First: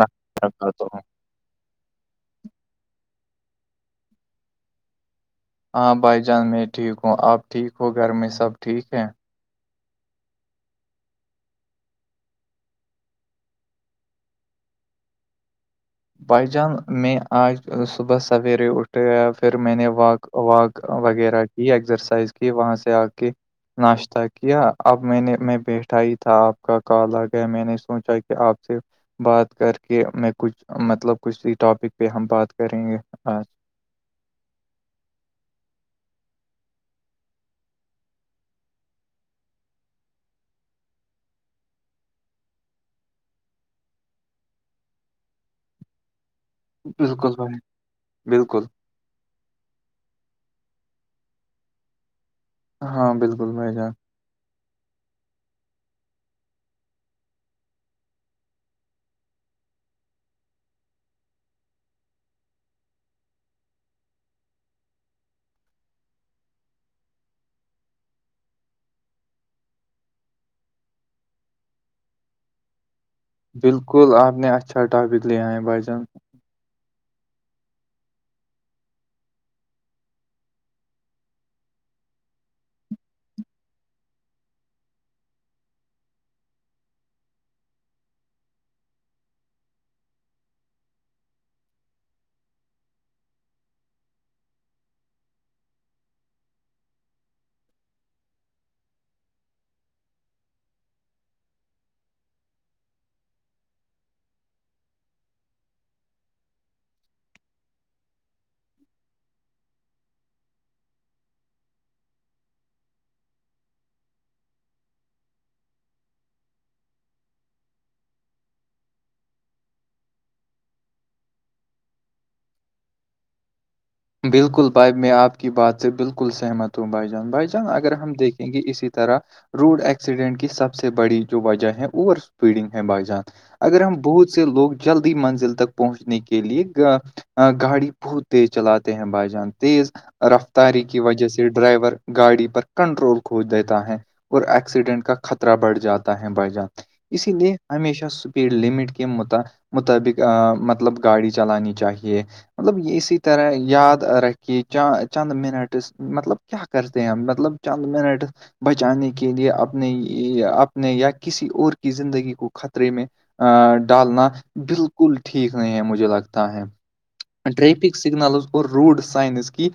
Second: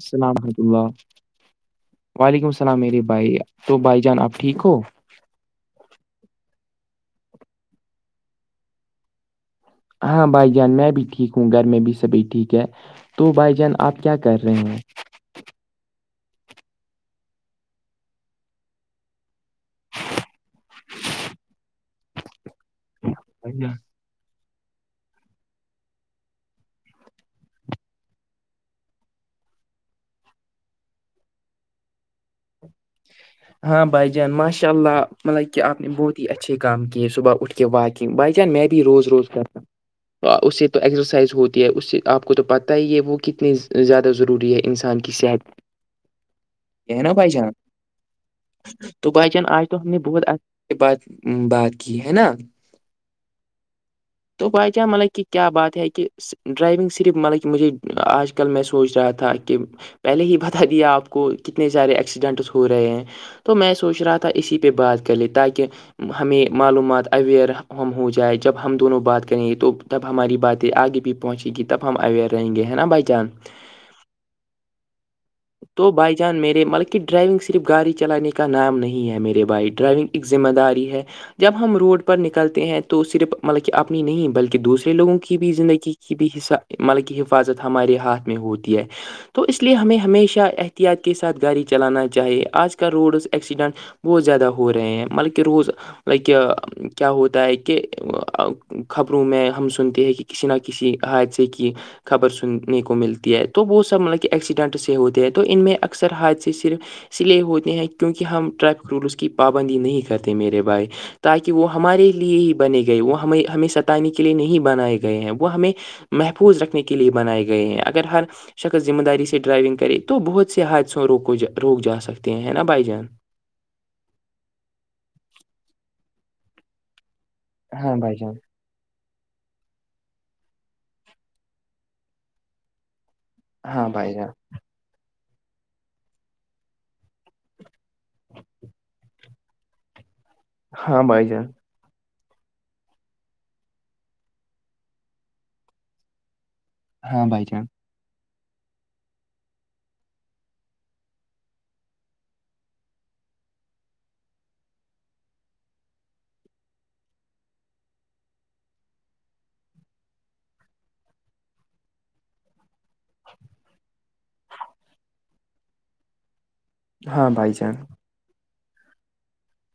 السلام وورحمت اللہ ہوں وعلیکم السلام عیری بھائی تو بھائی جان آپ ٹھیک ہو ہاں بائی جانس میں ٹھیک ہوں آپ ٹھیک ہو گھر میں سب ٹھیک ہے ہاں بھائی جان میں بھی ٹھیک ہوں گھر میں بھی سبھی ٹھیک ہے تو بھائی جان آپ کیا کر رہے ہیں بھائی جان میں آج صبح سویرے اٹھے پھر میں نے واک واک وغیرہ یہ ایکسرسائز کی وہاں سے آ کے ہیں ناشہ کیا اب میں نے میں بیٹھا ہی تھا آپ کا کال آ گیا میں نے سوچا کہ آپ سے بات کر کے میں کچھ مطلب کچھ ٹاپک پہ ہم بات کریں گے ہاں بھائی جان ماشاء اللہ مطلب کہ آپ نے بہت ہی اچھے کام کیے صبح اٹھ کے وا بائی جان می بھی روز روز گم تو اس سے تو ایکسرسائز ہوتی ہے اس سے آپ کو تو پت ہی یہ وہ کتنی زیادہ ضروری ہے انسان سب بالکل ب بالکل تو بھائی جان آج تو ہم نے بہت اچھے سے بات بات کی ہے نا ہاں بالکل بھائی جان تو بائی کیا مطلب کہ کیا بات ہے کہ ڈرائیونگ صرف مطلب کہ مجھے آج کل میں سوچ رہا تھا کہ پہلے ہی بتا دیا آپ کو کتنے سارے ایکسیڈنٹس ہو رہے ہیں تو میں سوچ رہا تھا اسی پہ بات کر لے تاکہ ہمیں معلومات اویئر ہم ہو جائے جب ہم دونوں بات کریں گے تو تب ہماری باتیں آگے بھی پہنچے گی تب ہم اویئر رہیں گے ہیں نا ب جان بالکل آپ نے اچھا ٹاپک لیا ہے بھائی جان [unintelligible] مل ک ڈرائیونگ صرف گاڑی چلانے کا نام نہیں ہے میرے بھائی ڈرائیونگ ایک ذمہ داری ہے جب ہم روڈ پر نکلتے ہیں تو صرف مطلب کہ اپنی نہیں بلکہ دوسرے لوگوں کی بھی زندگی کی کی بھی حس مطلب کہ حفاظت ہمارے ہاتھ میں ہوتی ہے تو اس لیے ہمیں ہمیشہ احتیاط کے ساتھ گاڑی چلانا چاہیے آج کل روڈز ایکسیڈنٹ بہت زیادہ ہو رہے ہیں مطلب کہ روز لائک کیا ہوتا ہے کہ خبروں میں ہم سنتے ہیں کہ کسی نہ کسی حادثے کی خبر سننے کو ملتی ہے تو وہ سب مطلب کہ ایکسیڈنٹ سے ہوتے ہیں تو ان میں اکثر حادث صرف اس لیے ہوتے ہیں کیونکہ ہم ٹریفک رولس کی پابندی نہیں کرتے میرے بھائی تاکہ وہ ہمارے لیے ہی بنے گئے وہ ہمیں ہمیں ستانے کے لیے نہیں بنائے گئے ہیں وہ ہمیں محفوظ رکھنے کے لیے بنائے گئے ہیں اگر ہر شکص ذمہ داری سے ڈرائیونگ کرے تو بہت سے حادثوں روک جا سکتے ہیں نا بھائی جان بالکل بھائی میں آپ کی بات سے بالکل سہمت ہوں بھائی جان بھائی جان اگر ہاں ہم بھائی جان دیکھیں گے اسیح طرح روڈ ایکسیڈنٹ کی سب سے بڑی جو وجہ ہے اوور اسپیڈنگ ہے بائی جان اگر ہاں ہم بھائی جان بہت سے لوگ جلدی منزل تک پہنچنے کے لیے گاڑی بہت تیز چلاتے ہیں بائی جان تیز رفتاری کی ہاں بھائی وجہ جان سے ڈرائیور گاڑی پر کنٹرول کھوج دیتا ہے اور ایکسیڈنٹ کا خطرہ بڑھ جاتا ہے بائی جان ہاں اسی بھائی لیے جان ہمیشہ یڈ لٹ کے مطابق مطلب گاڑی چلانی چاہیے مطلب یہی طیرح یاد ررکھ کہ چند منٹس مطلب کیا کرتے ہم مطلب چند منٹس بچانے کے لیے اپنے اپنے یا کسی اور کی زندگی کو خطرے میں ا ڈالنا بالکل ٹھیک نہیں ہے مجھے لگتا ہے ہاں بھائی جان ٹریفک سگنلز اور روڈ سائنز کی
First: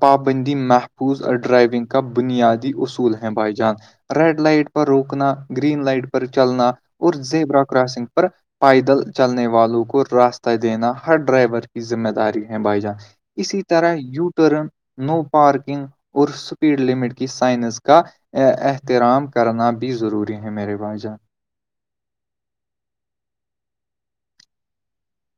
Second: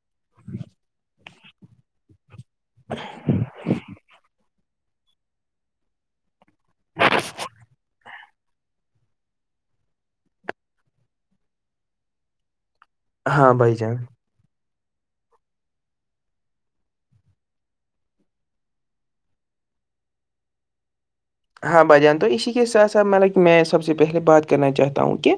پابندی محفوظ ڈرائیونگ کا بنیادی اصول ہیں بھائی جان ریڈ لائٹ پر روکنا گرین لائٹ پر چلنا اور زیبرا کراسنگ پر پائیدل چلنے والوں کو راستہ دینا ہر ڈرائیور کی ذمہ داری ہے بھائی جان ہاں اسی بھائی طرح جان یو ٹرن نو پارکنگ اور اسپیڈ لمٹ کی سائنس کا ا احترام کرنا بھی ضروری ہے میرے باائی جان ہاں بھائی جان تو اسی کے ساتھ ساتھ میں لائ میں سب سے پہلے بات کرنا چاہتا ہوں کہ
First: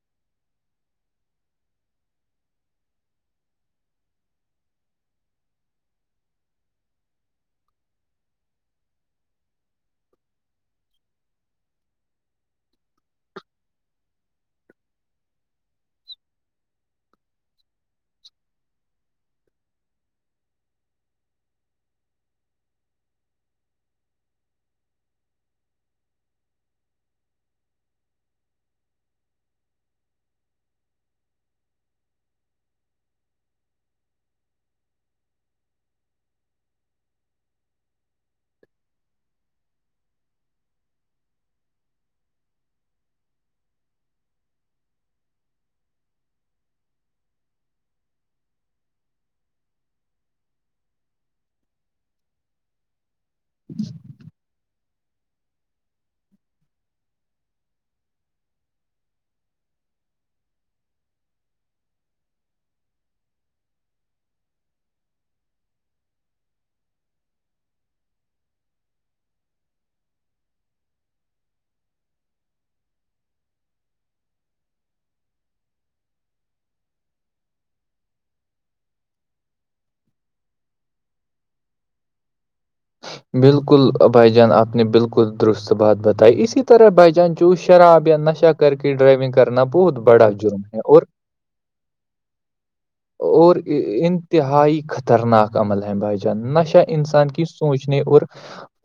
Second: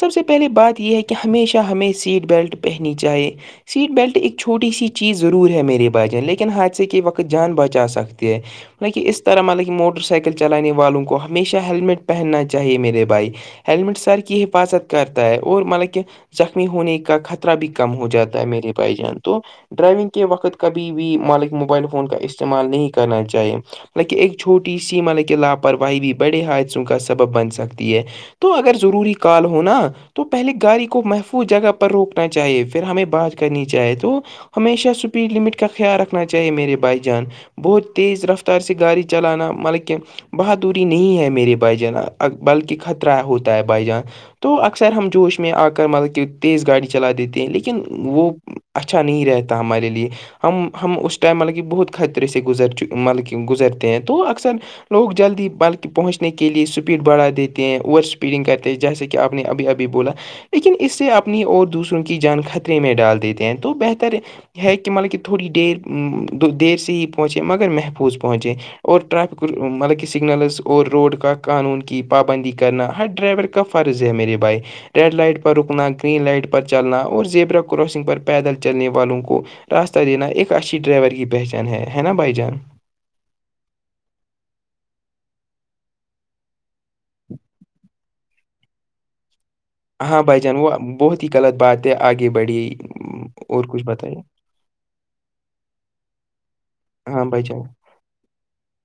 سب سے پہلے بات یہ ہے کہ ہمیشہ ہمیں سیٹ بیلٹ پہنی چاہیے سیٹ بیلٹ ایک چھوٹی سی چیز ضرور ہے میرے ب جان لیکن حادثے کے وقت جان بچا سکتے ہے م کہ اس طرح مطلب کہ موٹر سائیکل چلانے والوں کو ہمیشہ ہیلمٹ پہننا چاہیے میرے بھائی ہیللمٹ سر کی حفاظت کرتا ہے اور مطلب کہ زخمی ہونے کا خطرہ بھی کم ہو جاتا ہے میرے بھائی جان تو ڈرائیونگ کے وقت کبھی بھی مالک موبائل فون کا استعمال نہیں کرنا چاہیے لہ ایک چھوٹی سی مطلبک لاپرواہی بھی بڑے حادثوں کا سبب بن سکتی ہے تو اگر ضروری کال ہوناا تو پہلے گاڑی کو محفوظ جگہ پر روکنا چاہیے پھر ہمیں بات کرنی چاہے تو ہمیشہ اسپیڈ لمٹ کا خیال رکھنا چاہیے میرے بھائی جان بہت تیز رفتار سے گاڑی چلانا مطلب کہ بہادری نہیں ہے میرے بھائی جان بلکہ خطرہ ہوتا ہے بھائی جان تو اکثر ہم جوش میں آ کر مطلب کہ تیز گاڑی چلا دیتے ہیں لیکن وہ اچھا نہیں رہتا ہمارے لیے ہم ہم اس ٹائم مطلب کہ بہت خطرے سے گزر چ مطلب کہ گزرتے ہیں تو اکثر لوگ لوگ جلدی بلکہ پہنچنے کے لیے اسپیڈ بڑھا دیتے ہیں اوور اسپیڈنگ کرتے ہیں جیسے کہ آپ نے ابھی ابھی بولا لیکن اس سے اپنی اور دوسروں کی جان خطرے میں ڈال دیتے ہیں تو بہتر ہے کہ مطلب کہ تھوڑی دیر دیر سے ہی پہنچے مگر محفوظ پہنچے اور ٹریفک مطلب کہ سگنلز اور روڈ کا قانون کی پابندی کرنا ہر ڈرائیور کا فرض ہے میرے بھائی ریڈ لائٹ پر رکنا گرین لائٹ پر چلنا اور زیبرا کراسنگ پر پیدل چلنے والوں کو راستہ دینا ایک اچھی ڈرائیور کی پہچان ہے ہے نا بھائی جان بالکل بھائی جان آپ نے بالکل درست بات بتائی اسی طرح بائی جان چس شراب یا نش اچھا کر کے ڈرائیونگ کرنا بہت ہاں بڑا بھائی جان جرم وہ ہے اور بہت ہی غلط بات ہے آگے بڑھی اور انتہائی خطرناک عمل ہیں بھائی جان نہشا ہاں انسان بھائی کی سوچ جان پوچھنے اور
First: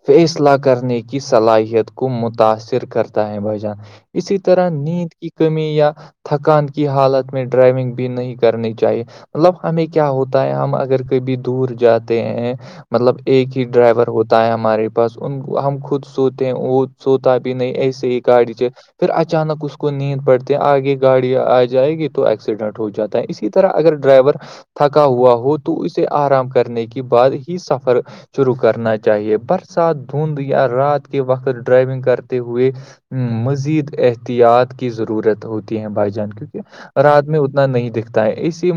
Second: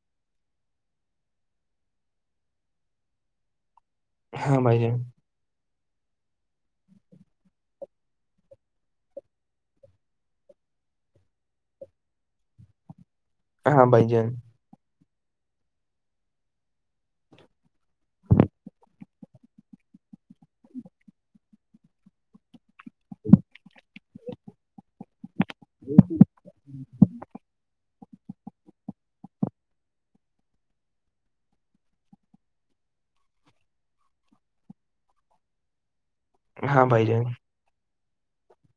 فیصلہ کرنے کی صلاحیت کو متاثر کرتا ہے بھ جان اسی ہاں طرح بھائی جان نیند کی کمی یا تھکان کی حالت میں ڈرائیونگ بھی نہیں کرنی چاہیے مطلب ہمیں کیا ہوتا ہے ہم اگر کبھی دور جاتے ہیں مطلب ایک ہاں ڈرائیور بھائی جان ہوتا ہے ہمارے بس ان ہم خود سوتے ہیں وہ سوتا بھی نہیں ایسے ہی گاڑی جو پھر اچانک اس کو نیند پڑتے آگے گاڑی آ جائے گی تو ایکسیڈنٹ ہو جاتا اسی طرح اگر ڈرائیور تھکا ہوا ہو تو تو اسے آرام کرنے کے بعد ہی سفر شروع کرنا چاہیے برسات دھند یا رات کے وقت ڈرائیونگ کرتے ہوئے مزید احتیاط کی ضرورت ہوتی ہے بھائی جان ہاں کیونکہ بھائی جان رات میں ا نہیں دکھتا ہے اسی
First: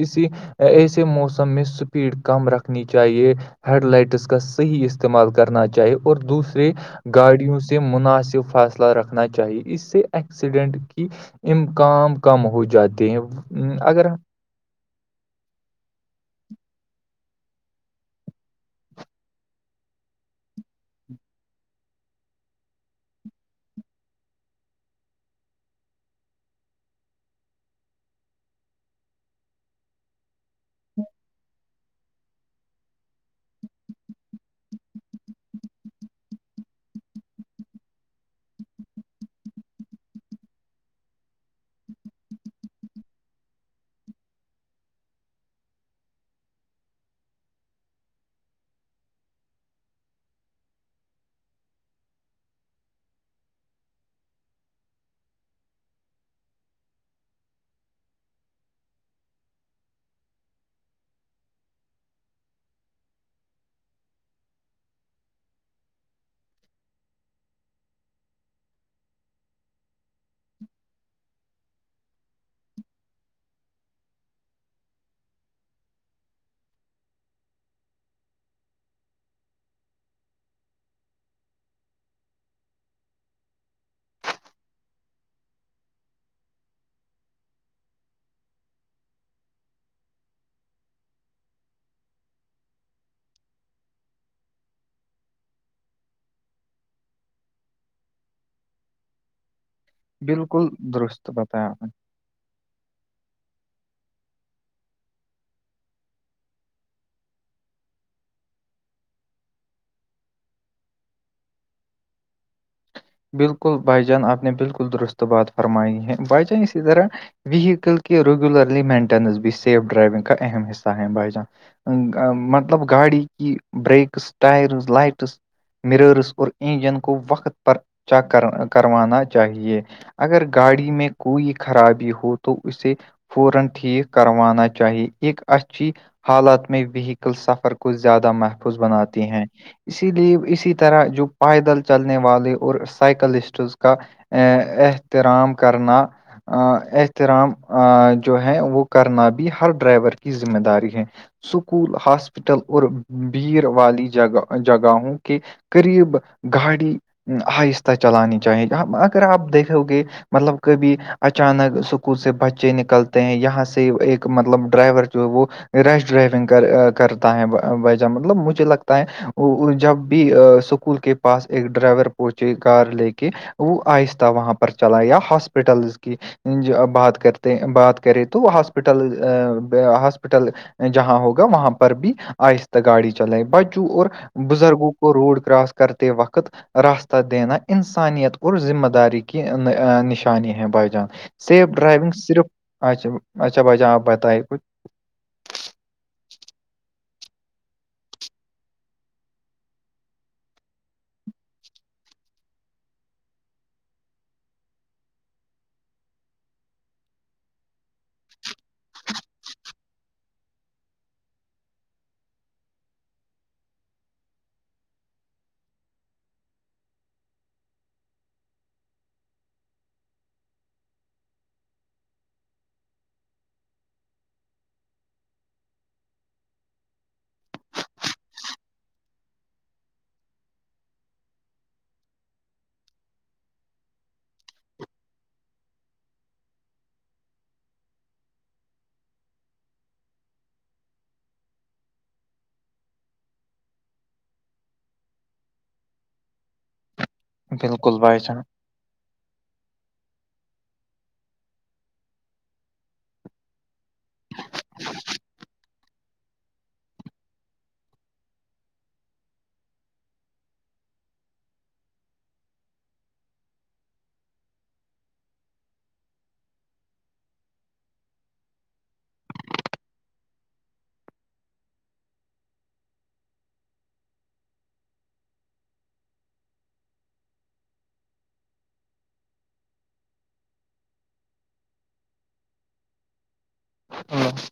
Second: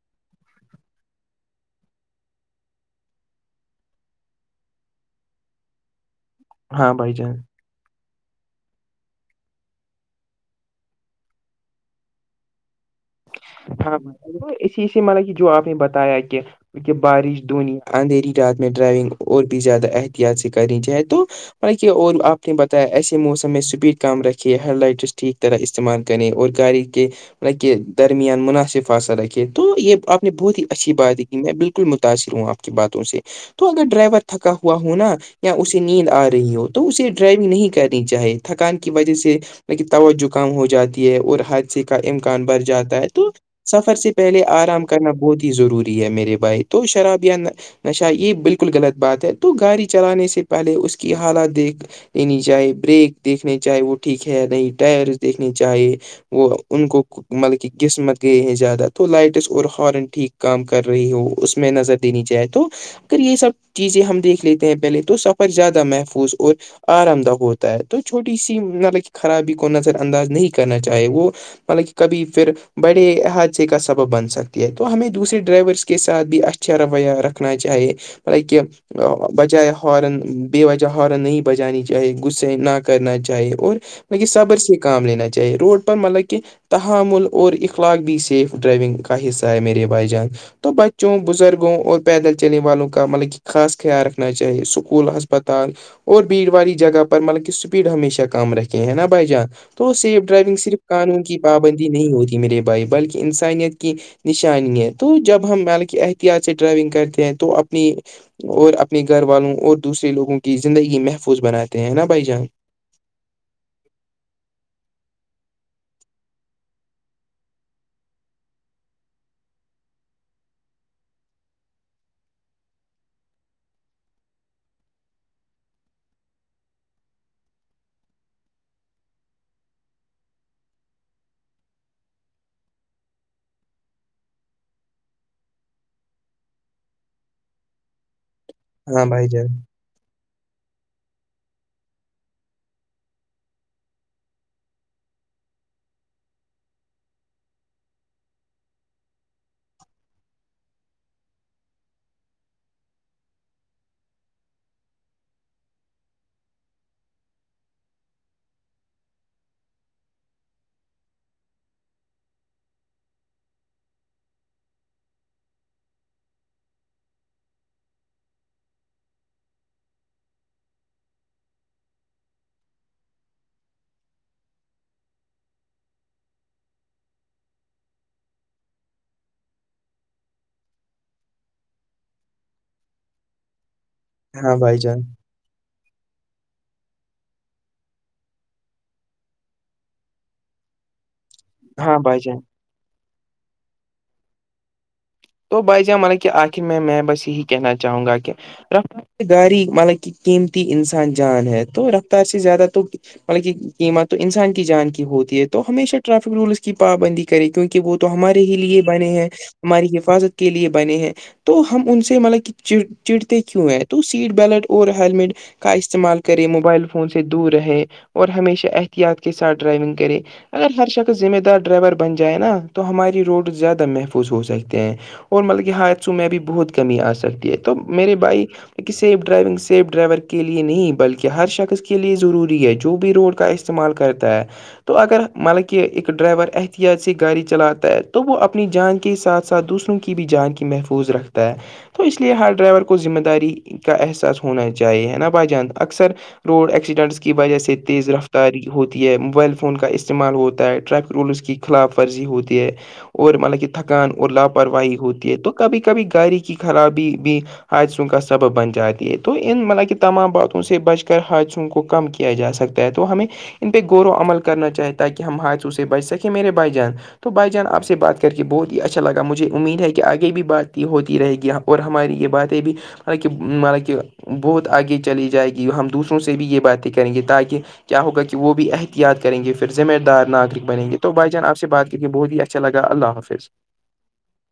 اسی ایسے موسم میں سپیڈ کم رکھنی چاہیے ہیڈ لائٹس کا صحیح استعمال کرنا چاہیے اور دوسرے ہاں بھائی جان گاڑیوں سے مناسب فاصلہ رکھنا چاہیے اس سے ایکسیڈنٹ کی امکان کم ہو جاتے ہیں ہاں اگر وہ اسی اسی مل کہ جو آپ نے بتایا کہ کیکہ بارش دونی اندھیری رات میں ڈرائیونگ اور بھی زیادہ احتیاط سے کرنی چاہے تو مط کہ اور آپ نے بتایا ایسے موسم میں اسپیڈ کم رکھی ہیڈ لائٹرس ٹھیک طرح استعمال کریں اور گااری کے مطلب کہ درمیان مناسف فاصل رکھے تو یہ آپ نے بہت ہی اچھی بات کی میں بالکل متاثر ہوں آپ کی باتوں سے تو اگر ڈرائیور تھکا ہوا ہو نا یا اسے نیند آ رہی ہو تو اسے ڈرائیونگ نہیں کرنی چاہی تھکان کی وجہ سے لیکن توجکام ہو جاتی ہے اور حادثے کا امکان بر جاتا ہے تو سفر سے پہلے آرام کرنا بہت ہی ضروری ہے میرے بھائی تو شراب یا نشا یہ بالکل غلط بات ہے تو گاڑی چلانے سے پہلے اس کی حالت دیکھ یہ نہیں چاہے بریک دیکھنے چاہے وہ ٹھیک ہے نہیں ٹائر دیکھنے چاہے وہ ان کو مطب قسمت گئے ہیں زیادہ تو لائٹس اور ہارن ٹھیک کام کر رہی ہو اس میں نظر دینی جائے تو اگر یہ سب چیزیں ہم دیکھ لیتے ہیں پہلے تو سفر زیادہ محفوظ اور آرام دہ ہوتا ہے تو چھوٹی سی مطلب خرابی کو نظر انداز نہیں کرنا چاہے وہ مطب کہ کبھی پھر بڑے حادثے کا سبب بن سکتی ہے تو ہمیں دوسرے ڈرائیورس کے ساتھ بھی اچھا اچھا رویہ رکھنا چاہیے لطائ کہ بجائے ہارن بے وجہ ہارن نہیں بجانی چاہے غصے نہ کرنا چاہیے اور مطلب صبر سے کام لینا چاہیے روڈ پر مطلب کہ تحامل اور اخلاق بھی سیف ڈرائیونگ کا حصہ ہے میرے بھائی جان تو بچوں بزرگوں اور پیدل چلنے والوں کا مطلب کہ خاص خیال رکھنا چاہیے اسکول ہسپتال اور بھیڑ والی جگہ پر مطلب کہ اسپیڈ ہمیشہ کم رکھے ہیں نا بھائی جان تو سیف ڈرائیونگ بالکل صرف قانون درست کی بتایا آپ پابندی نے نہیں ہوتی میرے بھائی بلکہ انسانیت کی نشانی ہے تو جب ہم ح احتیاط سے ڈرائیونگ کرتے ہیں تو اپنی اور اپنے گھر والوں اور دوسرے لوگوں کی زندگی محفوظ بناتے ہیں نا بھائی جان بالکل بھائی جان آپ نے بالکل درست بات فرمائی ہے بھائی جان اسی طرح وییکل کے ریگولرلی مینٹینس بھی سیف ڈرائیونگ کا اہم حصہ ہے بھای جان مطلب گاڑی کی برییکس ٹائرز لائٹس مررس اور انجن کو وقت پر چیک کر کروانا چاہیے اگر گاڑی میں کوئی خرابی ہو تو اسے پورن ٹھیک کروانا چاہیے ایک اچھی حالات میں وہیکل سفر کو زیادہ مح و ہاں بھائی بناتی ہیں جان اسی لیے اسی طرح جو پائیدل چلنے والے اور سائیکلسٹز کا احترام کرنا احترام جو ہے وہ کرنا بھی ہر ڈرائیور کی ذمہ داری ہے سکول ہاسپٹل اور بھیڑ والی جگہ جگہوں کے قریب گاڑی آہستہ چلانی چاہیے اگر آپ دیکھو گے مطلب کبھی اچانک سکول سے بچے نکلتے ہیں یہاں سے ایک مطلب ڈرائیور جو ہے وہ ریش ڈرائیونگ کرتا ہے وجہ مطلب مجھے لگتا ہے جب بھی س اسکول کے پس ایک ڈرائیور پچے گار لے کے وہ آہستہ وہاں پر چلا یا ہاسپٹل کی بات کرتے بات کرے تو ہاسپٹل ہاسپٹل جہاں ہوگا وہاں پر بھی آہستہ گاڑی چلائے بجو اور ہاں بھائی بزرگوں جان کو روڈ کراس کرتے وقت راستہ دینا انسانیت اور ذمہ داری کی نشانی ہے بھائی جان سیف ہاں ڈرائیونگ بھائی جان صرف اچھا اچھا بھائی جان آپ بتائائی کچھ تو بھائی ج مانب کہ آخر میں میں بس یہی کہنا چاہوں گا کہ رفتار سے گاری مطلب کہ قیمتی انسان جان ہے تو رفتار سے زیادہ تو مطلب کہ قیمت تو انسان کی جان کی ہوتی ہے تو ہمیشہ ٹریفک رولس کی پابندی کرے کیونکہ کہ وہ تو ہمارے ہی لیے بنے ہیں ہماری حفاظت کے لیے بنے ہیں تو ہم ان سے مطلب کہ چڑتے کیوں ہے تو سیٹ بیلٹ اور ہیلمٹ کا استعمال کرے موبائل فون سے دور رہے اور ہمیشہ احتیاط کے ساتھ ڈرائیونگ کرے اگر ہر شخص ذمہ دار ڈرائیور بن جائے نا تو ہماری روڈ زیادہ محفوظ ہو سکتی ہیں اور مطلب کہ حادثوں میں بھی بہت کمی آ سکتی ہے تو میرے بھائی سیف ڈرائیونگ سیف ڈرائیور کے لیے نہیں بلکہ ہر شخص کے لیے ضروری ہے جو بھی روڈ کا اس استعمال کرتا ہے تو اگر مطلب کہ ایک ڈرائیور احتیاط سی گاڑی چلاتا ہے تو وہ اپنی جان کے ساتھ کا دوسروں کی بھی جان کی محفوظ رکھتا ہے تو اس لیے ہر ڈرائیور کو ذمہ داری کا احساس ہونا چاہیے نا بھائی جان اکثر روڈ ایکسیڈنٹس کی وجہ سے بالکل تیز بھائی رفتاری ہوتی ہے موبائل فون کا استعمال ہوتا ہے ٹریفک رولز کی خلاف ورزی ہوتی ہے اور مطلب کہ تھکان اور لاپرواہی ہوتی ہے تو کبھی کبھی گاڑی کی خرابی بھی ہائسون کا سبب بن جاتی ہے تو ان مطلب کہ تمام باتوں سے بچ کر ہائسون کو کم کیا کیا جا سکتا ہے تو ہمیں ان پہ غور و عمل کرنا چاہے تاکہ ہم ہاتھوں سے بچ سکیں میرے بائی جان تو بائی جان آپ سے بات کر کے بہت ہی اچھا اچھا لگا مجھے امید ہے کہ آگے بھی بات ہوتی رہے گی اور ہماری یہ باتیں بھی حالانکہ مانا کہ بہت آگے چلی جائے گی ہم دوسروں سے بھی یہ باتیں کریں گے تاکہ کیا ہوگا کہ وہ بھی احتیاط کریں گے پھر ذمہ دار ناگرک بیں گے تو بھائی جان آپ سے بات کر کے بہت ہی اچھا اچھا لگا اللہ حافظ ہاں [unintelligible]